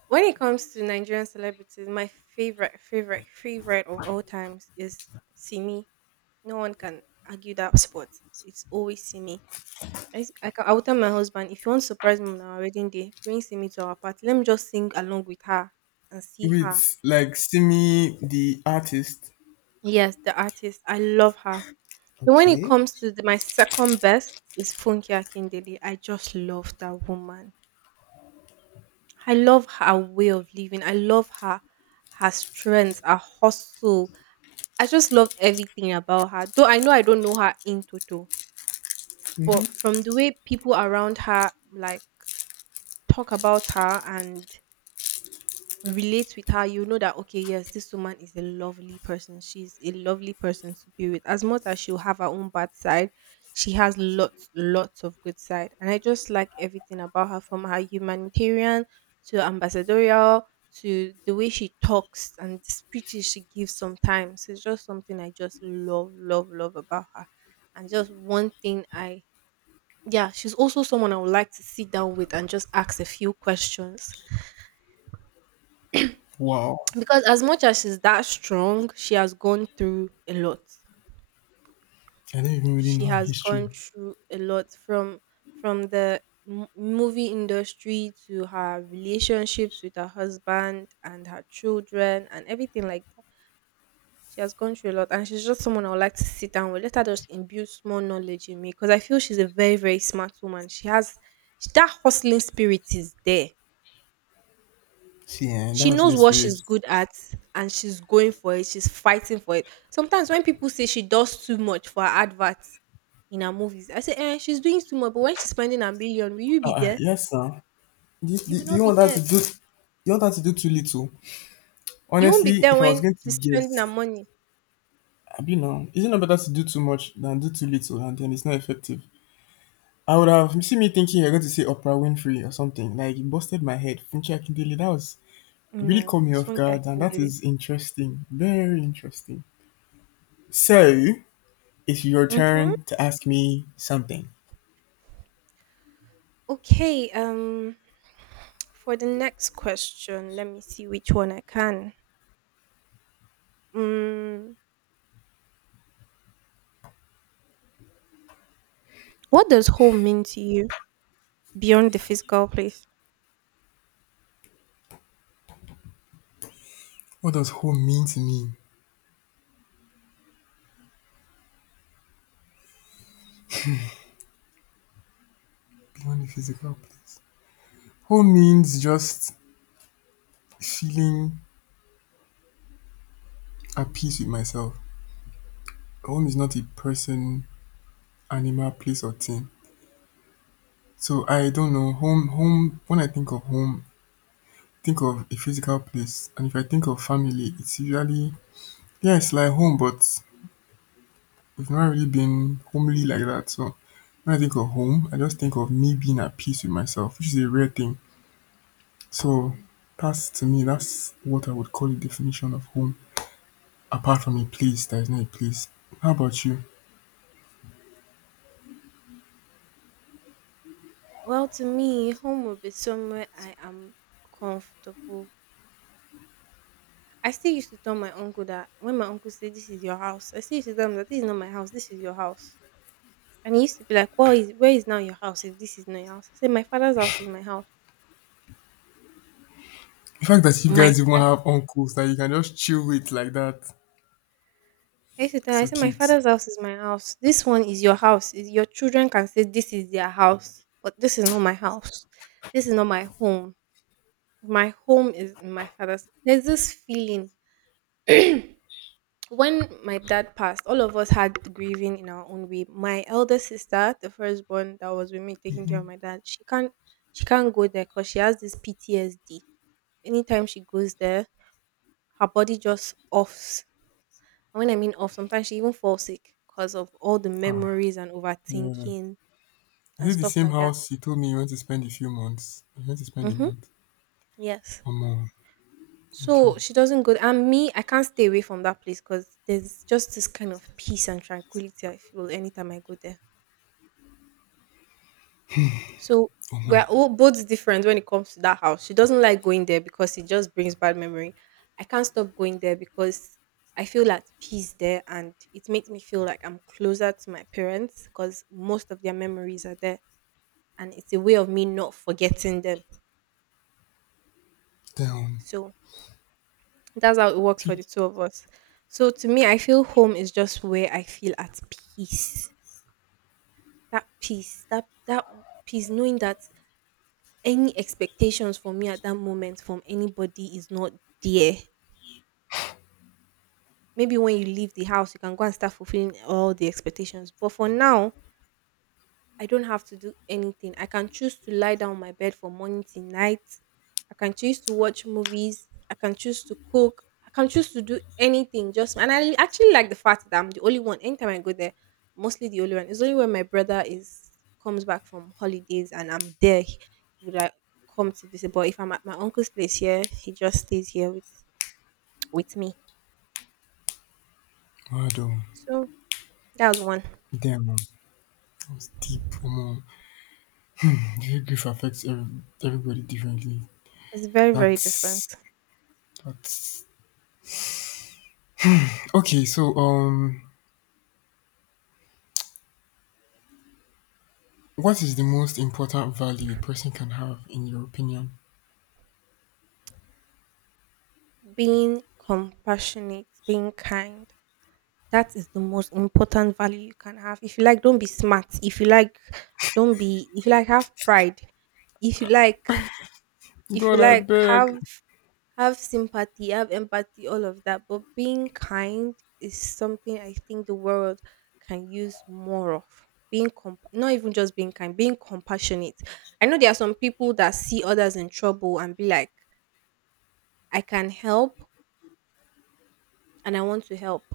right: When it comes to Nigerian celebrities, my favorite, favorite, favorite of all times is Simi. No one can argue that spot. It's always Simi. I, s- I, can, I will tell my husband, if you want to surprise me on our wedding day, bring Simi to our party. Let me just sing along with her and see her.
left: With like Simi the artist.
right: Yes, the artist. I love her. But when it
left: Okay.
right: comes to my second best is Funky Akindele. I just love that woman. I love her way of living. I love her strength, her hustle. I just love everything about her. Though I know I don't know her in total,
left: Hmm.
right: but from the way people around her like talk about her and relate with her, you know that okay, yes, this woman is a lovely person. She's a lovely person to be with. As much as she'll have her own bad side, she has lots, lots of good side. And I just like everything about her, from her humanitarian to ambassadorial to the way she talks and the speeches she gives sometimes. It's just something I just love, love, love about her. And just one thing I, yeah, she's also someone I would like to sit down with and just ask a few questions.
left: Wow.
right: Because as much as she's that strong, she has gone through a lot.
left: I do not even really know
right: She
left: her
right: has
left: history.
right: gone through a lot from the movie industry to her relationships with her husband and her children and everything like that. She has gone through a lot, and she's just someone I would like to sit down with. Let her just imbue small knowledge in me, because I feel she's a very very smart woman. She has that hustling spirit is there.
left: See, and that
right: She
left: was the
right: knows what
left: spirit.
right: she's good at, and she's going for it. She's fighting for it. Sometimes when people say she does too much for her adverts in her movies, I say eh, she's doing too much. But when she's spending a million, will you be there?
left: Yes, sir. Do you,
right: You will
left: do, do
right: not
left: you want
right: be
left: that to
right: there.
left: do? You want that to do too little?
right: You won't be
left: Honestly,
right: there
left: if I was
right: when
left: going to
right: she's spending her
left: guess,
right: money.
left: now is it better to do too much than do too little, and then it's not effective? I would have you see me thinking you're going to say Oprah Winfrey or something. Like it busted my head. Funke Akindele, that was it
right: No,
left: really caught me
right: it's
left: off
right: funny, I
left: guard, and that
right: it.
left: is interesting, very interesting. So it's your
right: Mm-hmm.
left: turn to ask me something.
right: Okay, for the next question, let me see which one I can, mm, what does home mean to you beyond the physical place?
left: What does home mean to me beyond the physical place? Home means just feeling at peace with myself. Home is not a person, animal, place or thing. So I don't know. Home, when I think of home, think of a physical place. And if I think of family, it's usually yeah, it's like home, but we've not really been homely like that. So when I think of home, I just think of me being at peace with myself, which is a rare thing. So that's to me, that's what I would call the definition of home. Apart from a place that is not a place. How about you?
right: Well, to me, home would be somewhere I am comfortable. I still used to tell my uncle that when my uncle said, "This is your house," I still used to tell him that this is not my house. This is your house, and he used to be like, "Well, is Where is now your house? If this is not your house?" I said, "My father's house is my house.
left: The fact that you
right: My."
left: guys even have uncles that you can just chill with like that,
right: I used to tell. Him, I
left: so
right: said, "My
left: cute.
right: father's house is my house. This one is your house. Is- Your children can say this is their house, but this is not my house. This is not my home. My home is in my father's." There's this feeling when my dad passed, all of us had grieving in our own way. My elder sister, the firstborn that was with me taking care of my dad, she can't go there because she has this PTSD. Anytime she goes there, her body just offs. And when I mean off, sometimes she even falls sick because of all the
left: Ah,
right: memories and
left: yeah.
right: overthinking
left: Is
right: and
left: it the
right: stuff
left: same
right: like that.
left: house you told me you want to spend a few months? You want to spend a
right: Mm-hmm.
left: month
right: Yes.
left: or more? Okay,
right: So she doesn't go. And me, I can't stay away from that place because there's just this kind of peace and tranquility I feel anytime I go there. So
left: or more.
right: we're all both different when it comes to that house. She doesn't like going there because it just brings bad memory. I can't stop going there because I feel at peace there, and it makes me feel like I'm closer to my parents because most of their memories are there, and it's a way of me not forgetting them.
left: Damn,
right: So that's how it works for
left: people.
right: the two of us. So to me, I feel home is just where I feel at peace. That peace, that peace, knowing that any expectations for me at that moment from anybody is not there. Maybe when you leave the house, you can go and start fulfilling all the expectations. But for now, I don't have to do anything. I can choose to lie down on my bed from morning till night. I can choose to watch movies. I can choose to cook. I can choose to do anything. Just, and I actually like the fact that I'm the only one. Anytime I go there, mostly the only one. It's only when my brother is comes back from holidays and I'm there, he would like come to visit. But if I'm at my uncle's place here, he just stays here with me.
left: Damn,
right: So that was one.
left: damn, man. That was deep. Or more. Daily grief affects everybody differently.
right: It's very very different.
left: That's that's okay. So, what is the most important value a person can have in your opinion?
right: Being compassionate, being kind. That is the most important value you can have. If you like, don't be smart. If you like, don't be. If you like, have pride. If you like, if you
left: God, I
right: like, have
left: beg.
right: have sympathy, have empathy, all of that. But being kind is something I think the world can use more of. Being not even just being kind, being compassionate. I know there are some people that see others in trouble and be like, I can help and I want to help,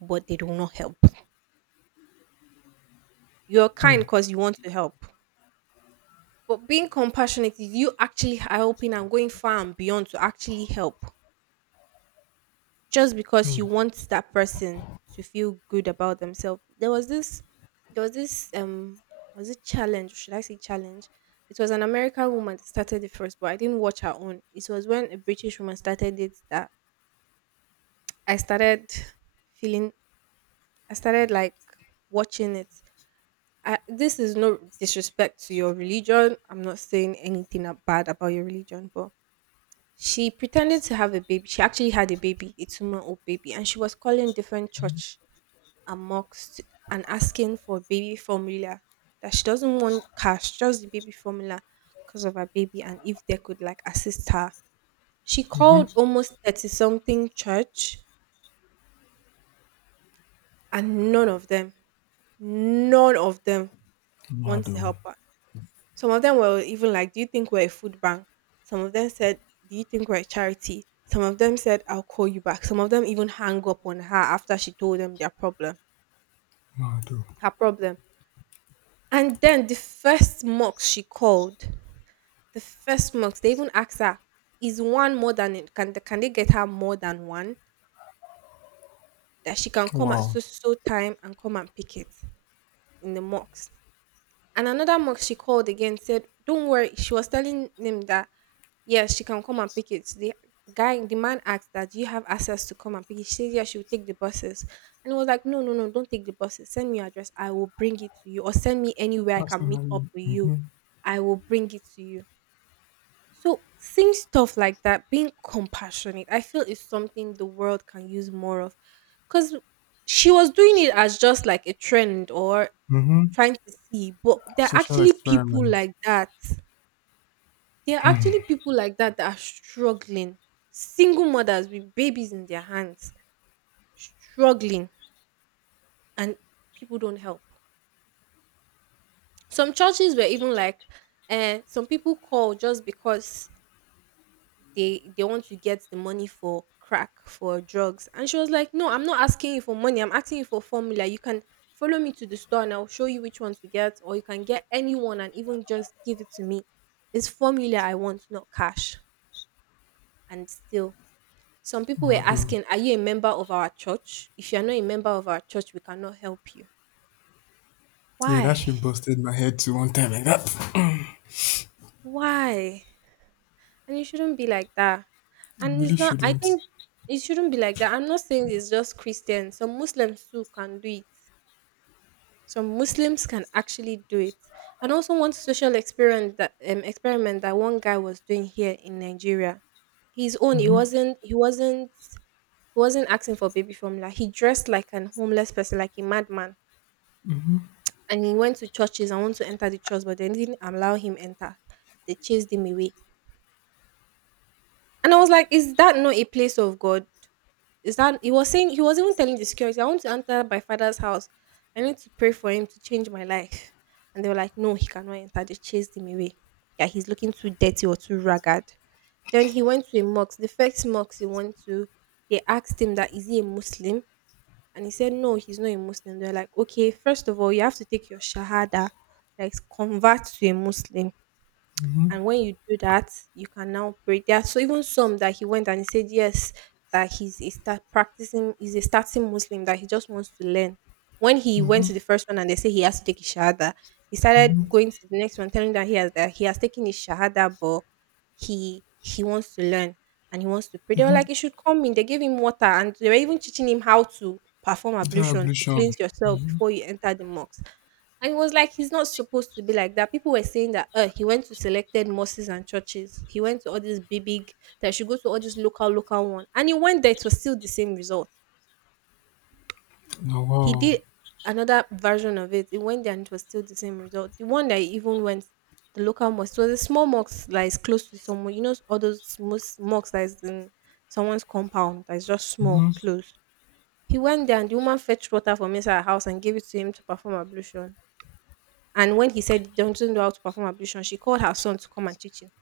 right: but they do not help. You're kind because you want to help. But being compassionate is you actually helping and going far and beyond to actually help just because you want that person to feel good about themselves. There was this, was it challenge? Should I say challenge? It was an American woman that started it first, but I didn't watch her own. It was when a British woman started it that I started feeling, I started like watching it. I, this is no disrespect to your religion. I'm not saying anything bad about your religion, but she pretended to have a baby. She actually had a baby, a 2 month old baby, and she was calling different church amongst and asking for baby formula, that she doesn't want cash, just the baby formula because of her baby, and if they could like assist her. She called
left: Mm-hmm.
right: almost 30 something church, and none of them want to
left: Mado.
right: help her. Some of them were even like, "Do you think we're a food bank?" Some of them said, "Do you think we're a charity?" Some of them said, "I'll call you back." Some of them even hung up on her after she told them their problem,
left: Mado.
right: her problem. And then the first mocks she called, the first mocks, they even asked her, is one more than it? Can they get her more than one? That she can come at
left: Wow.
right: so so time and come and pick it in the mocks. And another mug she called again said, "Don't worry." She was telling him that, yes, she can come and pick it. The man asked that, "Do you have access to come and pick it?" She said, yeah, she will take the buses. And he was like, "No, no, no, don't take the buses. Send me your address. I will bring it to you. Or send me anywhere I can meet up
left: Personally.
right: with you.
left: Mm-hmm.
right: I will bring it to you." So, seeing stuff like that, being compassionate, I feel is something the world can use more of. Because she was doing it as just like a trend or
left: Mm-hmm.
right: trying to see, but there are
left: Social
right: actually people
left: experiment.
right: like that. There are actually people like that that are struggling. Single mothers with babies in their hands, struggling, and people don't help. Some churches were even like, some people call just because they want to get the money for crack for drugs, and she was like, no, I'm not asking you for money, I'm asking you for formula. You can follow me to the store and I'll show you which one to get, or you can get anyone and even just give it to me. It's formula I want, not cash. And still some people were
left: Wow, though.
right: asking, are you a member of our church? If you're not a member of our church, we cannot help you.
left: Yeah, that
right: Why?
left: shit busted my head to one time like that.
right: Why? And it shouldn't be like that.
left: You
right: And
left: really
right: it's not, I
left: shouldn't.
right: think it shouldn't be like that. I'm not saying it's just Christians. Some Muslims too can do it. Some Muslims can actually do it. And also one social experiment that one guy was doing here in Nigeria. His own, he wasn't asking for baby formula. Like, he dressed like an homeless person, like a madman. And he went to churches and wanted to enter the church, but they didn't allow him enter. They chased him away. And I was like, is that not a place of God? Is that he was saying, he was even telling the security, "I want to enter my father's house. I need to pray for him to change my life." And they were like, no, he cannot enter. They chased him away. Yeah, he's looking too dirty or too ragged. Then he went to a mosque. The first mosque he went to, they asked him that is he a Muslim? And he said, no, he's not a Muslim. They're like, okay, first of all, you have to take your Shahada, like convert to a Muslim,
left: Mm-hmm,
right: and when you do that, you can now pray. There are so even some that he went and he said yes, that he's a start practicing, he's a starting Muslim, that he just wants to learn. When he went to the first one and they say he has to take his shahada, he started
left: mm-hmm,
right: going to the next one, telling that he has taken his shahada, but he wants to learn and he wants to pray. They were
left: mm-hmm.
right: like, you should come in. They gave him water and they were even teaching him how to perform
left: That
right: ablution to
left: ablution.
right: cleanse yourself before you enter the mosque. And it was like, he's not supposed to be like that. People were saying that he went to selected mosques and churches. He went to all these big big that should go to all these local local one. And he went there, it was still the same result.
left: No,
right: He
left: wow.
right: did another version of it. He went there and it was still the same result. The one that he even went, the local mosque, it was a small mosque that is close to someone. You know all those mosques that is in someone's compound that is just small,
left: Mm-hmm.
right: close. He went there and the woman fetched water from inside her house and gave it to him to perform ablution. And when he said they don't know how to perform ablution, she called her son to come and teach him.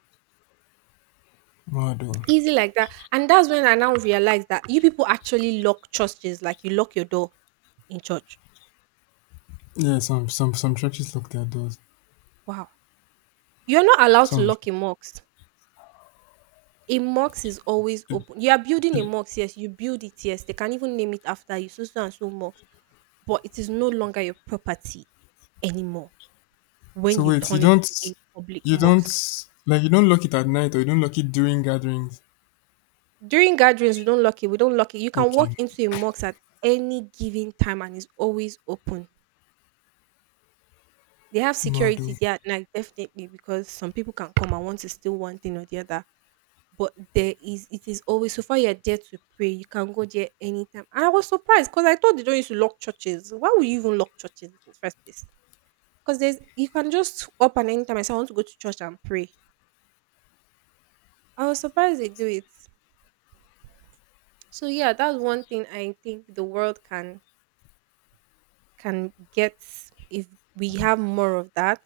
left: Wow, though.
right: Easy like that. And that's when I now realized that you people actually lock churches like you lock your door in church.
left: Yeah, some churches lock their doors.
right: Wow. You're not allowed to
left: Some.
right: lock a mosque. A mosque is always
left: It,
right: open. You are building a
left: it,
right: mosque, yes, you build it, yes. They can even name it after you, so so and so mosque. But it is no longer your property anymore when
left: so
right: you
left: wait,
right: turn it to a public
left: you don't
right: mosque.
left: like you don't lock it at night or you don't lock it during gatherings.
right: During gatherings, we don't lock it. We don't lock it. You can
left: Okay.
right: walk into a mosque at any given time and it's always open. They have
left: No, though.
right: security there at night, definitely, because some people can come and want to steal one thing or the other. But there is, it is always so far you're there to pray. You can go there anytime. And I was surprised because I thought they don't used to lock churches. Why would you even lock churches in the first place? Because there's, you can just up and anytime I say I want to go to church and pray. I was surprised they do it. So yeah, that's one thing I think the world can get if we have more of that,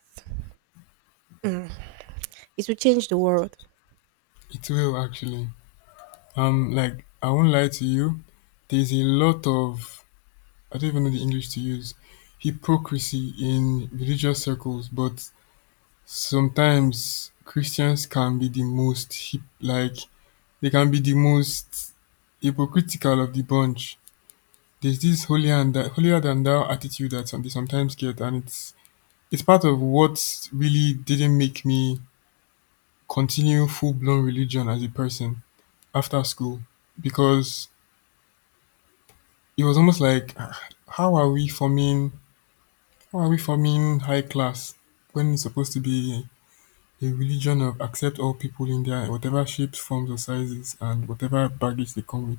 right: mm, it will change the world.
left: It will actually. Like I won't lie to you. There's a lot of I don't even know the English to use, hypocrisy in religious circles, but sometimes Christians can be the most hip, like they can be the most hypocritical of the bunch. There's this holy and holier than thou attitude that they sometimes get, and it's part of what really didn't make me continue full blown religion as a person after school because it was almost like, "Ah, how are we forming how are we forming high class when it's supposed to be a religion of accept all people in their whatever shapes, forms, or sizes, and whatever baggage they come with?"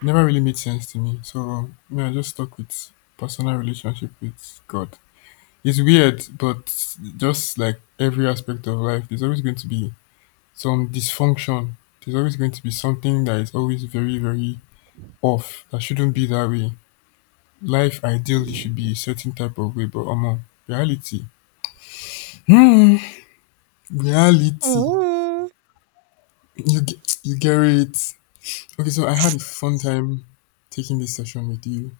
left: Never really made sense to me. So, me, I just stuck with personal relationship with God. It's weird, but just like every aspect of life, there's always going to be some dysfunction. There's always going to be something that is always very, very off. That shouldn't be that way. Life ideally should be a certain type of way, but reality. Hmm. Reality.
right: Oh,
left: You get it. Okay, so I had a fun time taking this session with you.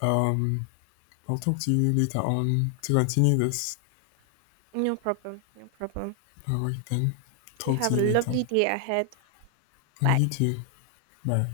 left: Um, I'll talk to you later on to continue this.
right: no problem, no problem.
left: All right then.
right: You
left: Talk
right: have
left: to you
right: a
left: later.
right: lovely day ahead.
left: And
right: Bye.
left: you too. Bye.